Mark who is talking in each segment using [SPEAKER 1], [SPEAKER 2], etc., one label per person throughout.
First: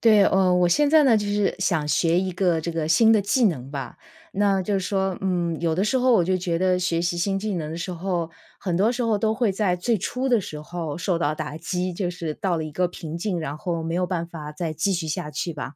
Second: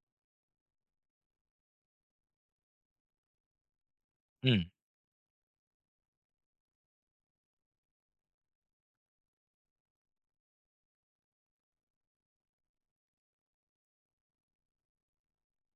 [SPEAKER 1] 对呃，我现在呢，就是想学一个这个新的技能吧。那
[SPEAKER 2] 嗯。
[SPEAKER 1] 就说嗯，有的时候我就觉得学习新技能的时候，很多时候都会在最初的时候受到打击。就是到了一个瓶颈，然后没有办法再继续下去吧，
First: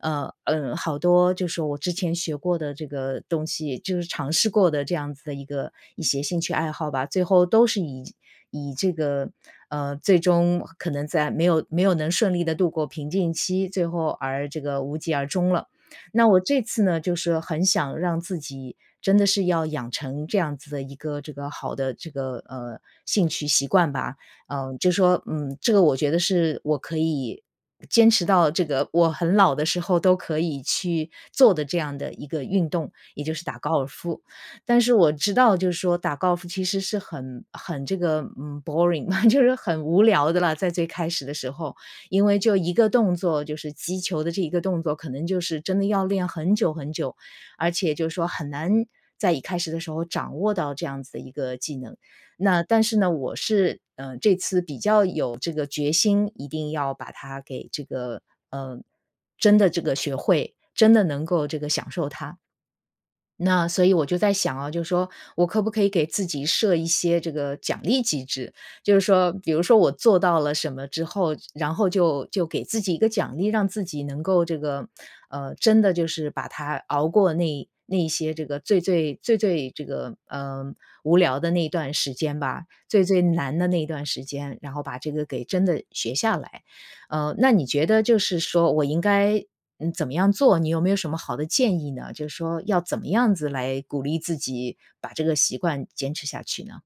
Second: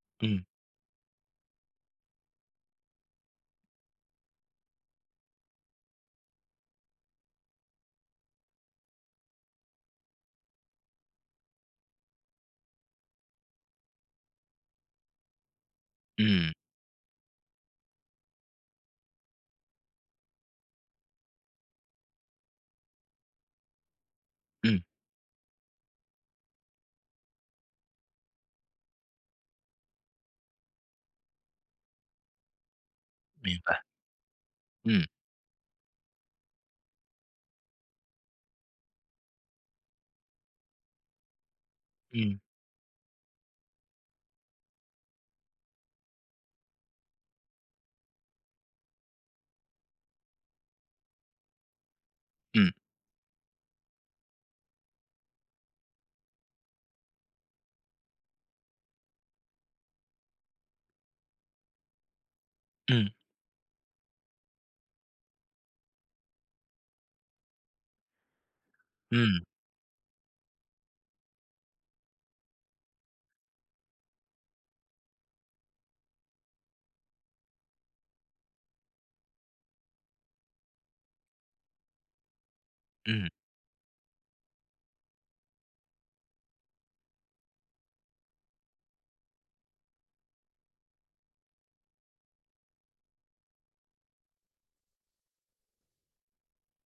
[SPEAKER 1] 呃，
[SPEAKER 2] 嗯。
[SPEAKER 1] 呃好多就是我之前学过的这个东西，就是尝试过的这样子的一个一些兴趣爱好吧，最后都是以以这个呃，最终可能在没有没有能顺利地度过瓶颈期，最后而这个无疾而终了。那我
[SPEAKER 2] 嗯。
[SPEAKER 1] 这次呢，就是很想让自己真的是要养成这样子的一个这个好的这个，呃，兴趣习惯吧。呃
[SPEAKER 2] 嗯。
[SPEAKER 1] 就说，嗯这个我觉得是我可以坚持到这个我很老的时候都可以去做的这样的一个运动，也就是打
[SPEAKER 2] 明
[SPEAKER 1] 高
[SPEAKER 2] 白。
[SPEAKER 1] 尔夫。但是
[SPEAKER 2] 嗯。
[SPEAKER 1] 我知道就是说打高尔夫其实是很很这个，嗯，boring 就是很无聊的了，在最开始的时候。因为
[SPEAKER 2] 嗯。
[SPEAKER 1] 就一个动作，就是击球的这一个动作可能就是真的要练很久很久，而且就说很难在一开始的时候掌握到这样子的一个技能。那
[SPEAKER 2] 嗯。
[SPEAKER 1] 但是呢，我是，呃，这次比较有这个决心，一定要把它给这个，呃真的这个学会，真的能够这个享受它。
[SPEAKER 2] 嗯。
[SPEAKER 1] 那所以我就在想啊，就说我可不可以给自己设一些这个奖励机制。就是说，
[SPEAKER 2] 嗯。
[SPEAKER 1] 比如说我做到了什么之后，然后就就给自己一个奖励，让自己能够这个呃，真的就是把它熬过那那些这个最最最最这个，呃，无聊的那段时间吧，最最
[SPEAKER 2] 嗯。
[SPEAKER 1] 难的那段时间，然后把这个给真的学下来。呃，那你觉得就是说我应该嗯，怎么样做，你有没有什么好的建议呢？就说要怎么样子来鼓励自己把这个习惯坚持下去呢？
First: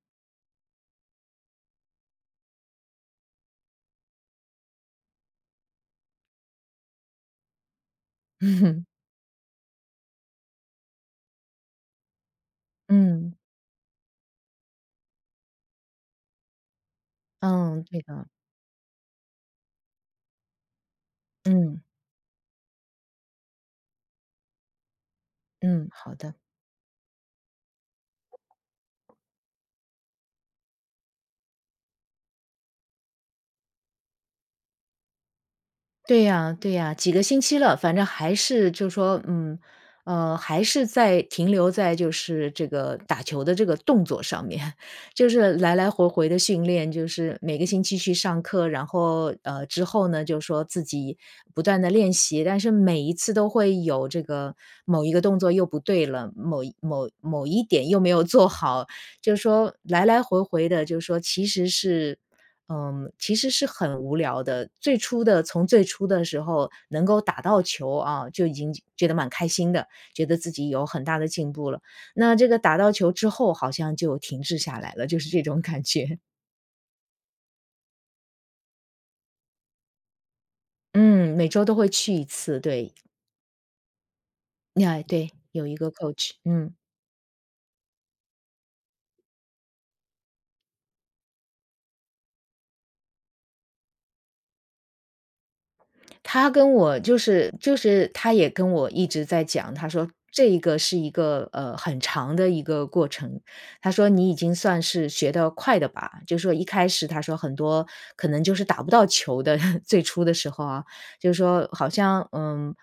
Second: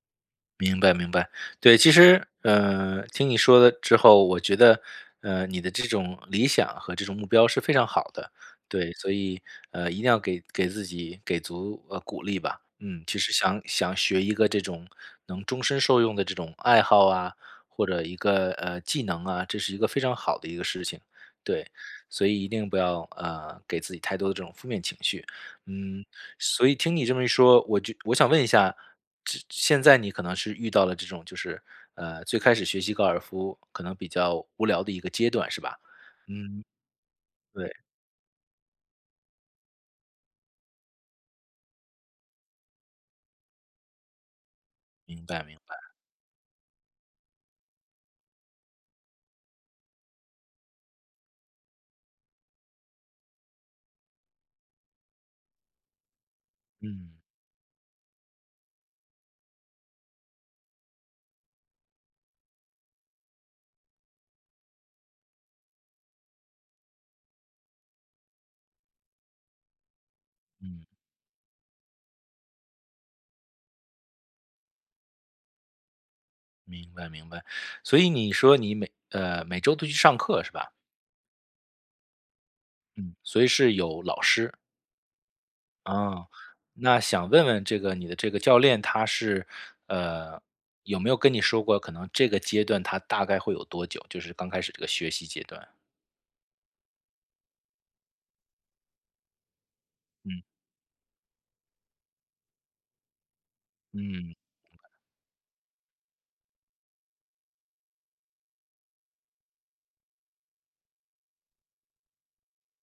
[SPEAKER 2] 明白明白，对，其实，呃，听你说了之后，我觉得，呃，你的这种理想和这种目标是非常好的，对，所以，呃，一定要给给自己给足，呃，鼓励吧，嗯，其实
[SPEAKER 1] 嗯。
[SPEAKER 2] 想想学一个这种能终身受用的这种爱好啊，
[SPEAKER 1] 嗯，
[SPEAKER 2] 或者
[SPEAKER 1] 对
[SPEAKER 2] 一
[SPEAKER 1] 的。
[SPEAKER 2] 个，呃，技能啊，这是一个非常好的一个事情，对。
[SPEAKER 1] 嗯。
[SPEAKER 2] 所以一定不要，呃，给自己太多的这种负面情绪。
[SPEAKER 1] 嗯，
[SPEAKER 2] 嗯，
[SPEAKER 1] 好的。
[SPEAKER 2] 所以听你这么一说，我就我想问一下，这现在你可能是遇到了这种就是，呃，最开始学习高尔夫可能比较无聊的一个阶段是吧？
[SPEAKER 1] 对呀
[SPEAKER 2] 嗯。
[SPEAKER 1] 对呀，几个星期了，
[SPEAKER 2] 对。
[SPEAKER 1] 反正还是就是说嗯，呃，还是在停留在就是这个打球的这个动作上面，
[SPEAKER 2] 明
[SPEAKER 1] 就
[SPEAKER 2] 白
[SPEAKER 1] 是
[SPEAKER 2] 明
[SPEAKER 1] 来
[SPEAKER 2] 白。
[SPEAKER 1] 来回回地训练，就是每个星期去上课，然后呃，之后呢，就说自己不断地练习，但是每一次都会有这个某一个动作又不对了，某某
[SPEAKER 2] 嗯。
[SPEAKER 1] 某一点又没有做好。就说，来来回回的就说其实是呃，其实是很无聊的，最初的从最初的时候能够打到球啊，就已经觉得蛮开心的，觉得自己有
[SPEAKER 2] 嗯。
[SPEAKER 1] 很大的进步了，那这个打到球之后好像就停滞下来了，就是这种感觉。
[SPEAKER 2] 明白明白。所以你说你每呃，每周都去上课是吧？
[SPEAKER 1] 嗯，每周都会去1次，对。
[SPEAKER 2] 嗯，所以是有老师。
[SPEAKER 1] 哎，对，有一个
[SPEAKER 2] 啊，
[SPEAKER 1] coach，嗯。
[SPEAKER 2] 那想问问这个你的这个教练，他是，呃，有没有跟你说过，可能这个阶段它大概会有多久？就是刚开始这个学习阶段。
[SPEAKER 1] 他跟我就是就是他也跟我一直在讲，他说
[SPEAKER 2] 嗯。
[SPEAKER 1] 这一个是一个，呃，很长的一个过程。他说你
[SPEAKER 2] 嗯。
[SPEAKER 1] 已经算是学得快的吧，就是说一开始他说很多可能就是打不到球的 最初的时候啊，就是说好像，嗯，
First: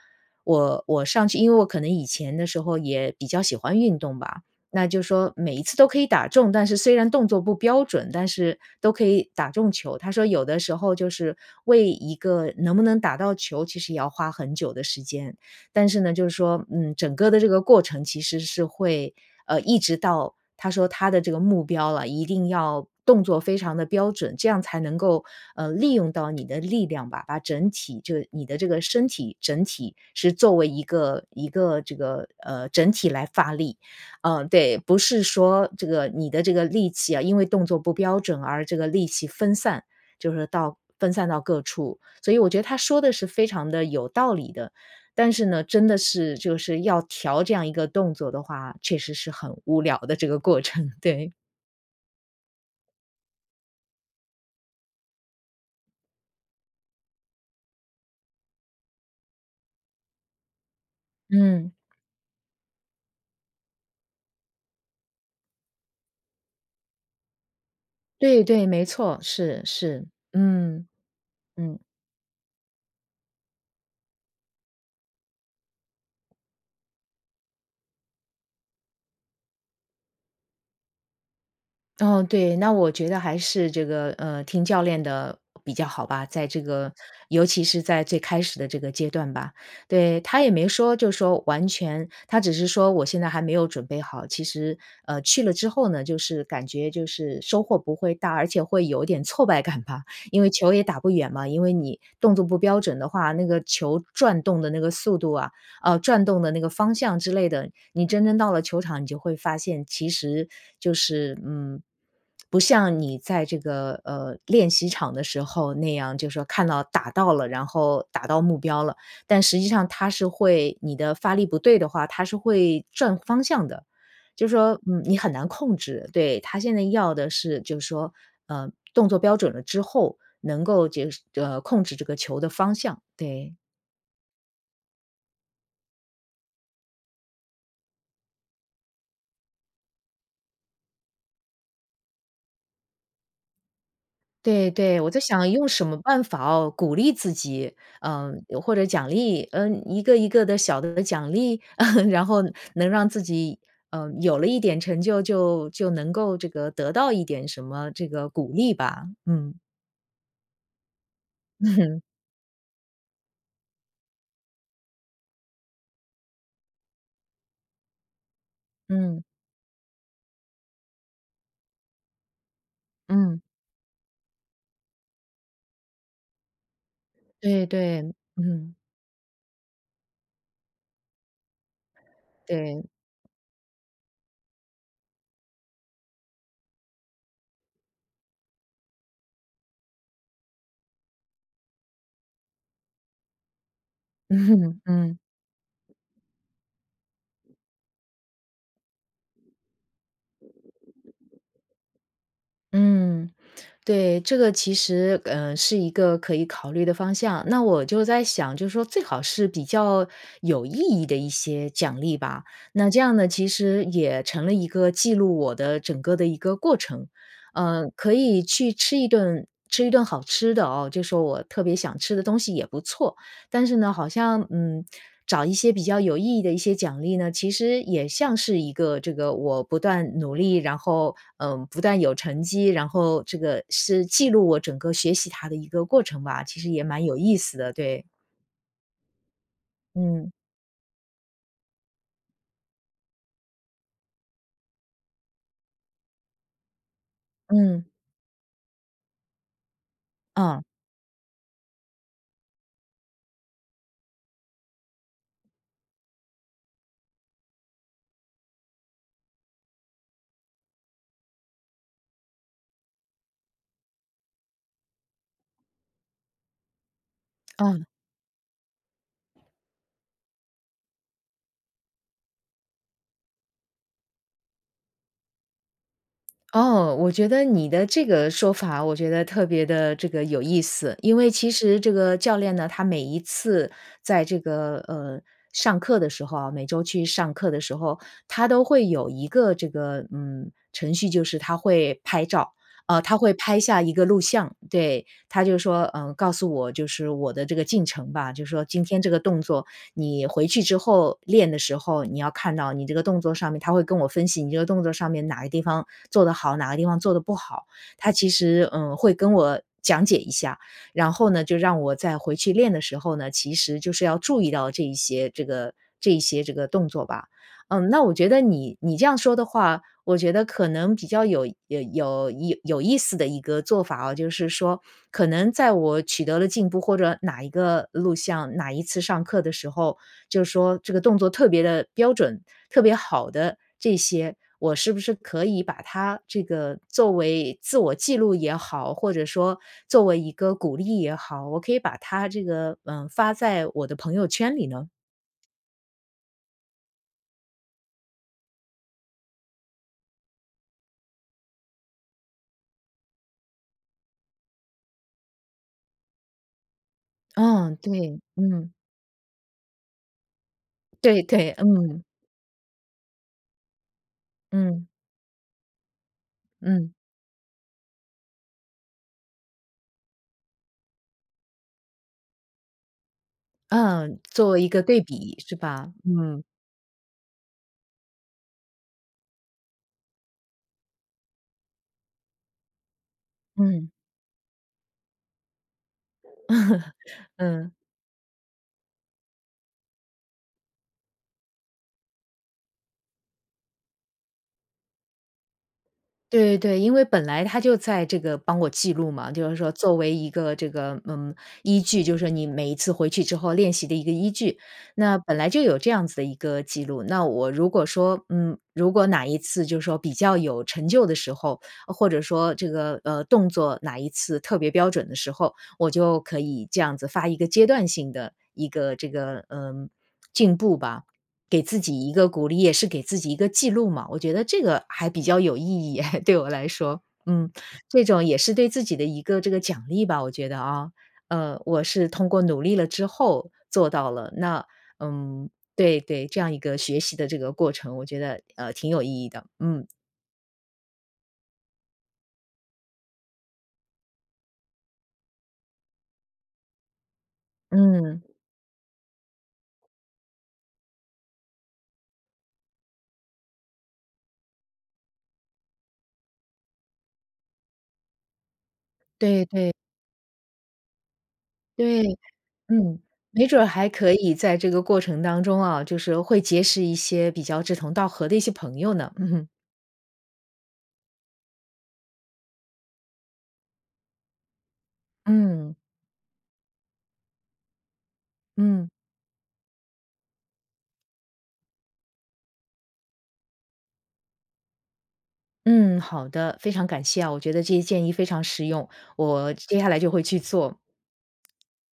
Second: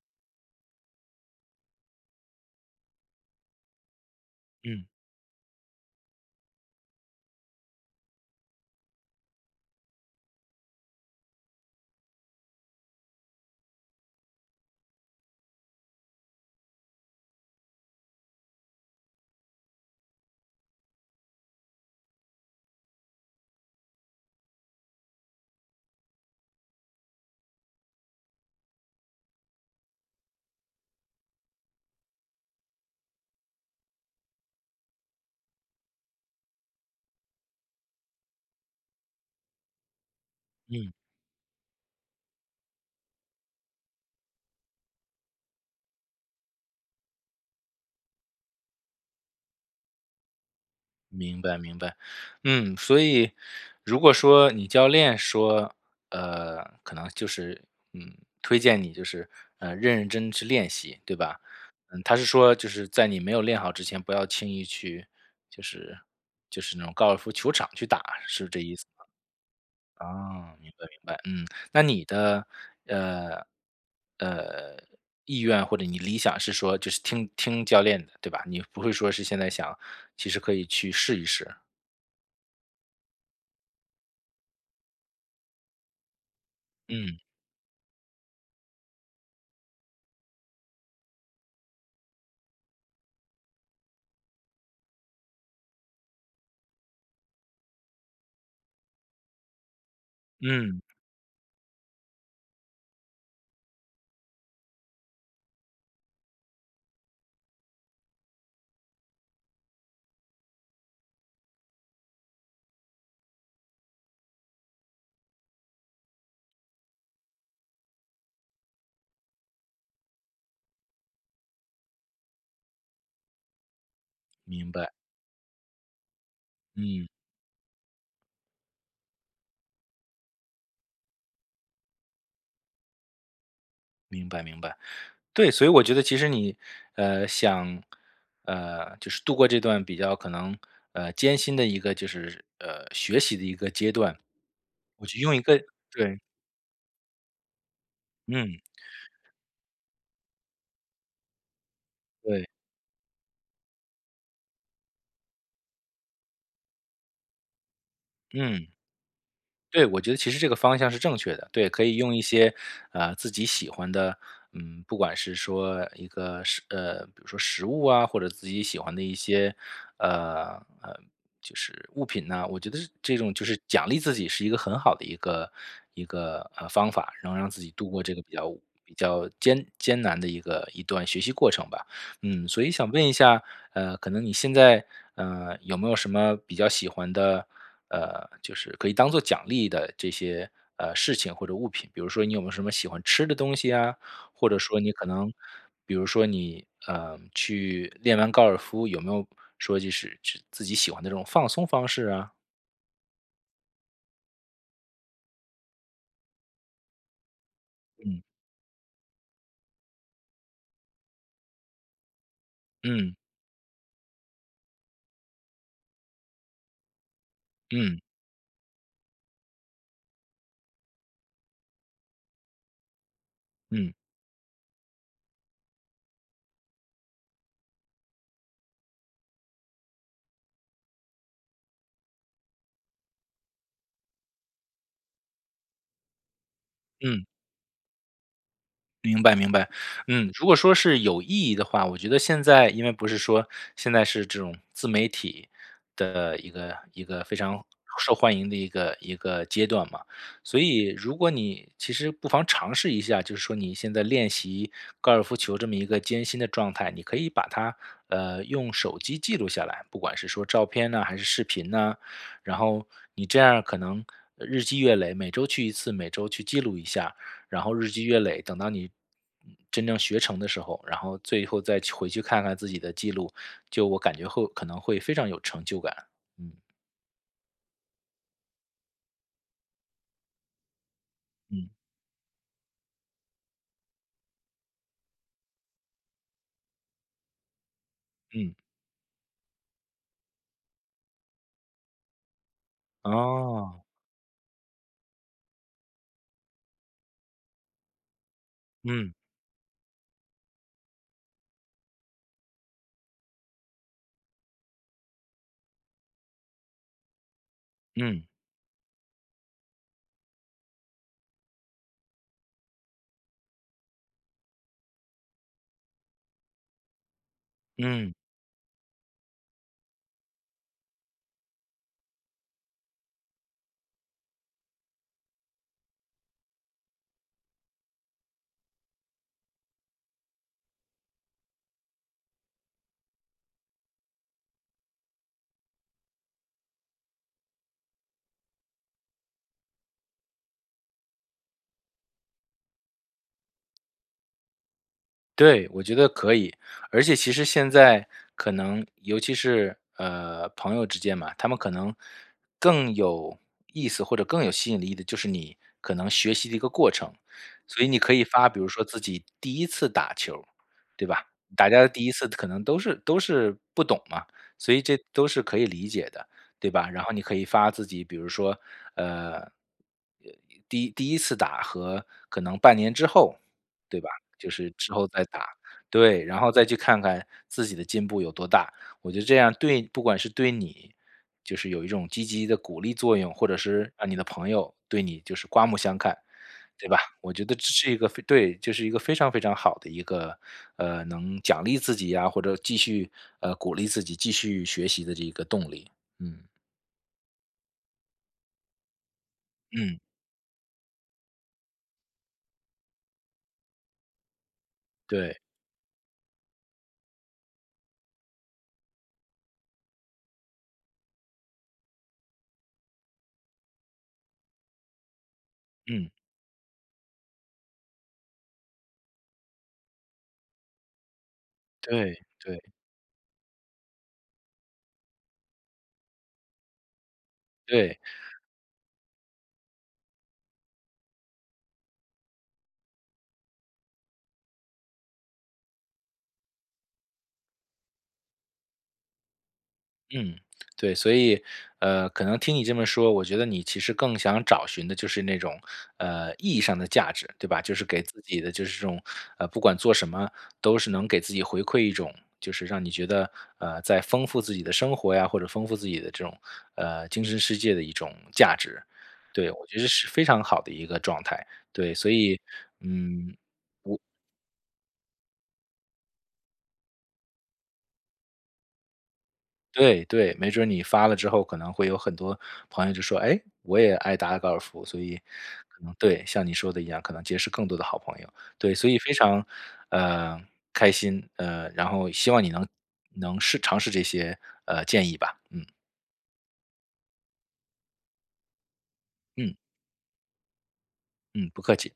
[SPEAKER 1] 我我上去因为我可能以前的时候也比较喜欢运动吧，
[SPEAKER 2] 嗯。
[SPEAKER 1] 那就是说每一次都可以打中，但是虽然动作不标准，但是都可以打中球。他说有的时候就是，为一个能不能打到球，其实也要花很久的时间。但是呢，就是说，嗯，整个的这个过程其实是会，呃，一直到他说他的这个目标啊，一定要动作非常地标准，这样才能够，呃，利用到你的力量吧，把整体就是你的这个身体整体是作为一个一个这个，呃，整体来发力，呃，对，不是说这个你的这个力气啊，因为动作不标准而这个力气分散，就是说到
[SPEAKER 2] 嗯。
[SPEAKER 1] 分散到各处。所以我觉得他说的是非常地有道理的。但是呢，真的是就是要调这样一个动作的话，确实是很无聊的这个过程，对。
[SPEAKER 2] 明白明白。嗯，所以如果说你教练说，呃，可能就是，嗯，推荐你就是，呃，认认真去练习，对吧？
[SPEAKER 1] 嗯。
[SPEAKER 2] 呃，他是说，就是在你没有练好之前，不要轻易去，就是就是那种高尔夫球场去打，
[SPEAKER 1] 对
[SPEAKER 2] 是这
[SPEAKER 1] 对，
[SPEAKER 2] 意思吗？
[SPEAKER 1] 没错，是，是。
[SPEAKER 2] 哦，明
[SPEAKER 1] 嗯。
[SPEAKER 2] 白明白。嗯，
[SPEAKER 1] 嗯。
[SPEAKER 2] 那你的，呃，呃，意愿或者你理想是说，就是听听教练的，对吧？你不会说是现在想其实可以去试一试。
[SPEAKER 1] 哦，对，那我觉得还是这个，呃听教练的比较好吧，在这个
[SPEAKER 2] 嗯。
[SPEAKER 1] 尤其是在最开始的这个阶段吧。对，他也没说就说完全他只是说：“我现在还没有准备好。”其实，呃，去了之后呢，就是感觉就是收获不会大，而且会有点挫败感吧，因为球也
[SPEAKER 2] 嗯。
[SPEAKER 1] 打不远嘛。因为你动作不标准的话，那个球转动的那个速度啊，呃，转动的那个方向之类的，你真正到了球场你就会发现，其实就是，嗯，不像你在这个，呃，练习场的时候那样，就说看到打到了，然后打到目标了。但实际上它是会你的发力不对的话，它是会转方向的。就
[SPEAKER 2] 明
[SPEAKER 1] 说，
[SPEAKER 2] 白。
[SPEAKER 1] 嗯，你很难控制，对，他现在
[SPEAKER 2] 嗯。
[SPEAKER 1] 要的是就说，呃，动作标准了之后，能够就是呃，控制这个球的方向，对。
[SPEAKER 2] 明白明白，对，所以我觉得其实你，呃，想，呃，就是度过这段比较可能，呃，艰辛的一个就是呃，学习的一个阶段。
[SPEAKER 1] 对对，
[SPEAKER 2] 我
[SPEAKER 1] 我
[SPEAKER 2] 就
[SPEAKER 1] 在
[SPEAKER 2] 用一
[SPEAKER 1] 想
[SPEAKER 2] 个
[SPEAKER 1] 用什么
[SPEAKER 2] 对。
[SPEAKER 1] 办法哦鼓励自己，嗯，
[SPEAKER 2] 嗯。
[SPEAKER 1] 又或者奖励嗯，一个一个的小的奖励？然后
[SPEAKER 2] 对。
[SPEAKER 1] 能让自己嗯，有了一点成就，就就能够这个得到一点什么这个鼓
[SPEAKER 2] 嗯。
[SPEAKER 1] 励吧，嗯
[SPEAKER 2] 对，我觉得其实这个方向是正确的，对，可以 用一些，呃，自己喜欢的，嗯，不管是说一个食呃，比如说食物啊，或者自己喜欢的一
[SPEAKER 1] 嗯。
[SPEAKER 2] 些，呃，呃，就是物品呐。我觉得这这种
[SPEAKER 1] 嗯。
[SPEAKER 2] 就是奖励自己是一个很好的一个一个，呃，方法，能让自
[SPEAKER 1] 对
[SPEAKER 2] 己度过这
[SPEAKER 1] 对，
[SPEAKER 2] 个比较
[SPEAKER 1] 嗯。
[SPEAKER 2] 比较艰艰难的一个一段学习过程吧。嗯，所以
[SPEAKER 1] 对。
[SPEAKER 2] 想问一下，呃，可能你现在，呃，有没有什么比较喜欢的呃，就是可以当作奖励的这些，呃，事情或者物品，比如说你有没有什么喜欢吃的东西呀？或者说 你可
[SPEAKER 1] 嗯。
[SPEAKER 2] 能比如说你呃，去练完高尔夫，有没有说就是至自己喜欢的这种放松方式啊？
[SPEAKER 1] 嗯，对，这个其实呃，是一个可以考虑的方向。那我就在
[SPEAKER 2] 嗯。
[SPEAKER 1] 想，就说最好是比较有意义的一些奖励吧，那这
[SPEAKER 2] 嗯。
[SPEAKER 1] 样呢其实也成了一个记录我的整个的一个过程。呃，
[SPEAKER 2] 嗯。
[SPEAKER 1] 可以去吃一顿吃一顿好吃的哦，就说我特别想吃的东西也不错，但是呢，
[SPEAKER 2] 嗯。
[SPEAKER 1] 好像，嗯，找一些比较有意义的一些奖励呢，其实也像是一个这个我不断努力，然后，嗯，不断有成绩，然后这个是记录我整个学习它的一个过程吧，其实也蛮有
[SPEAKER 2] 嗯。
[SPEAKER 1] 意思的，对。
[SPEAKER 2] 明白明白，
[SPEAKER 1] 嗯。
[SPEAKER 2] 嗯。如果说是有意义的话，我觉得现在因为不是说，现在是这种自媒体的一个一个非常
[SPEAKER 1] 嗯。
[SPEAKER 2] 受欢迎的一个一个阶段嘛。所
[SPEAKER 1] 嗯。
[SPEAKER 2] 以如果你其实不妨尝试一下，就是说你现在练习高尔夫球这么一个艰辛的状态，你可以把它，呃，用手机记录下来，不管是说照片啊还是视频呢。然后你这样可能日积月累，每周去1次，每周去记录一下，然后
[SPEAKER 1] 嗯。
[SPEAKER 2] 日积月累，等到你真正学成的时候，然后最后再去回去看看自己的记录，就我感觉会可能会非常有成就感。嗯。
[SPEAKER 1] 哦，我觉得你的这个说法我觉得特别的这个有意思。因为其
[SPEAKER 2] 嗯。
[SPEAKER 1] 实这个教练呢，他每一次在这个，呃，上课的时候啊每周去上课的时候，他
[SPEAKER 2] 嗯。
[SPEAKER 1] 都会有一个这个，嗯，程序，就是他会拍照。呃，他会拍下
[SPEAKER 2] 哦。
[SPEAKER 1] 一个录像。对，他就说，呃，告诉我就是我的这个进程吧。就说今天这
[SPEAKER 2] 嗯。
[SPEAKER 1] 个动作，你回去之后练的时候，你要看到你这个动作上面，他会跟我分析你这个动作上面哪个地方做得好，哪个地方做的不好。他
[SPEAKER 2] 嗯。
[SPEAKER 1] 其实，呃，会跟我讲解一下，然后呢，就让我再回去练的时候呢，其实就是要注意到这一些这个这一些这个动作吧。嗯，那我
[SPEAKER 2] 嗯。
[SPEAKER 1] 觉得你你这样说的话，我觉得可能比较有有有有意思的一个做法啊。就是说，可能在我取得了进步或者哪一个录像，哪一次上课的时候，就说这个动作特别的标准，特别好的这些，我是不是可以把它这个作为自我记录也好，或者说作为一个鼓励也好，我可以把它这个，呃，发在我的朋友圈里呢？
[SPEAKER 2] 对，我觉得可以。而且其实现在可能，尤其是，呃，朋友之间嘛，他们可能更有意思或者更有吸引力的就是你可能学习的一个过程。
[SPEAKER 1] 嗯，
[SPEAKER 2] 所以你可
[SPEAKER 1] 对，
[SPEAKER 2] 以发，比如
[SPEAKER 1] 嗯。
[SPEAKER 2] 说自己第1次打球，对
[SPEAKER 1] 对，
[SPEAKER 2] 吧。
[SPEAKER 1] 对，
[SPEAKER 2] 大家的
[SPEAKER 1] 嗯。
[SPEAKER 2] 第1次可能都是都是不懂嘛，所以
[SPEAKER 1] 嗯。
[SPEAKER 2] 这都是可以理解的，对吧。
[SPEAKER 1] 嗯。
[SPEAKER 2] 然后你可以发自己，比如说，呃，哎，第1第1次打和可能半年之后，对吧。
[SPEAKER 1] 嗯，做一个对
[SPEAKER 2] 就是之后再
[SPEAKER 1] 比
[SPEAKER 2] 打，
[SPEAKER 1] 是吧？
[SPEAKER 2] 对。然
[SPEAKER 1] 嗯。
[SPEAKER 2] 后再去看看自己的进步有多大，我觉得这样对不管是对，你就是有一种积极的鼓励作用，或者
[SPEAKER 1] 嗯。
[SPEAKER 2] 是让你的朋友对你就是刮目相看，对 吧。我觉得这
[SPEAKER 1] 嗯。
[SPEAKER 2] 是一个非对，就是一个非常非常好的一个，呃，能奖励自己啊，或者继续，呃，鼓励自己继续学习的这个动力。嗯。
[SPEAKER 1] 对对。因为本来他就在这个帮我记录嘛，就是说作
[SPEAKER 2] 嗯。
[SPEAKER 1] 为一个这个，嗯，依据，就是你每一次回去之后练习的一个依据。那本
[SPEAKER 2] 对。
[SPEAKER 1] 来就有这样子的一个记录，那我如果说，嗯，如果哪一次就是说比较有成就的时候，或者说这个，呃，动作哪一次特别标准的时候，我
[SPEAKER 2] 嗯。
[SPEAKER 1] 就可以这样子发一个阶段性的一个这个，呃，进步吧。给自己一
[SPEAKER 2] 对
[SPEAKER 1] 个鼓励，
[SPEAKER 2] 对。
[SPEAKER 1] 也是给自己一个记录嘛。我觉得这个还比较有意义诶，对我来说。嗯。
[SPEAKER 2] 对。
[SPEAKER 1] 这种也是对自己的一个这个奖励吧，我觉得啊。嗯，我是通过努力了之后做到了。那，嗯，对对，这样一个学习的这个过程，我觉得，呃，挺有意义的，嗯。
[SPEAKER 2] 嗯，对。所以，呃，可能听你这么说，我觉得你其实更想找寻的就是那种，呃，意义上的价值，对吧。就是给
[SPEAKER 1] 嗯。
[SPEAKER 2] 自己的就是这种，呃，不管做什么都是能给自己回馈一种，就是让你觉得，呃，在丰富自己的生活呀，或者丰富自己的这种，呃，精神世界的一种价值，
[SPEAKER 1] 对
[SPEAKER 2] 对。我
[SPEAKER 1] 对。
[SPEAKER 2] 觉得是非常好的一个状态，对。
[SPEAKER 1] 对，
[SPEAKER 2] 所以
[SPEAKER 1] 嗯。
[SPEAKER 2] 嗯，
[SPEAKER 1] 没准儿还
[SPEAKER 2] 我
[SPEAKER 1] 可以在这个过程当中啊，就是会结识一些比较志同道合的一些朋友呢，嗯哼。
[SPEAKER 2] 对对。没准儿你发了之后可能会有很多朋友就说：“哎，我也爱打高尔夫。”所以
[SPEAKER 1] 嗯。
[SPEAKER 2] 可能对，像你说的一样，可能结识更多的好朋友，对。
[SPEAKER 1] 嗯。
[SPEAKER 2] 所以非常，呃，开心，呃，然后希望你能能试尝试这些，呃，建议吧，嗯。
[SPEAKER 1] 嗯，好的。非常感谢啊，我觉得这些建议非常实用，我
[SPEAKER 2] 嗯。
[SPEAKER 1] 接下来就会去做。
[SPEAKER 2] 嗯，不客气。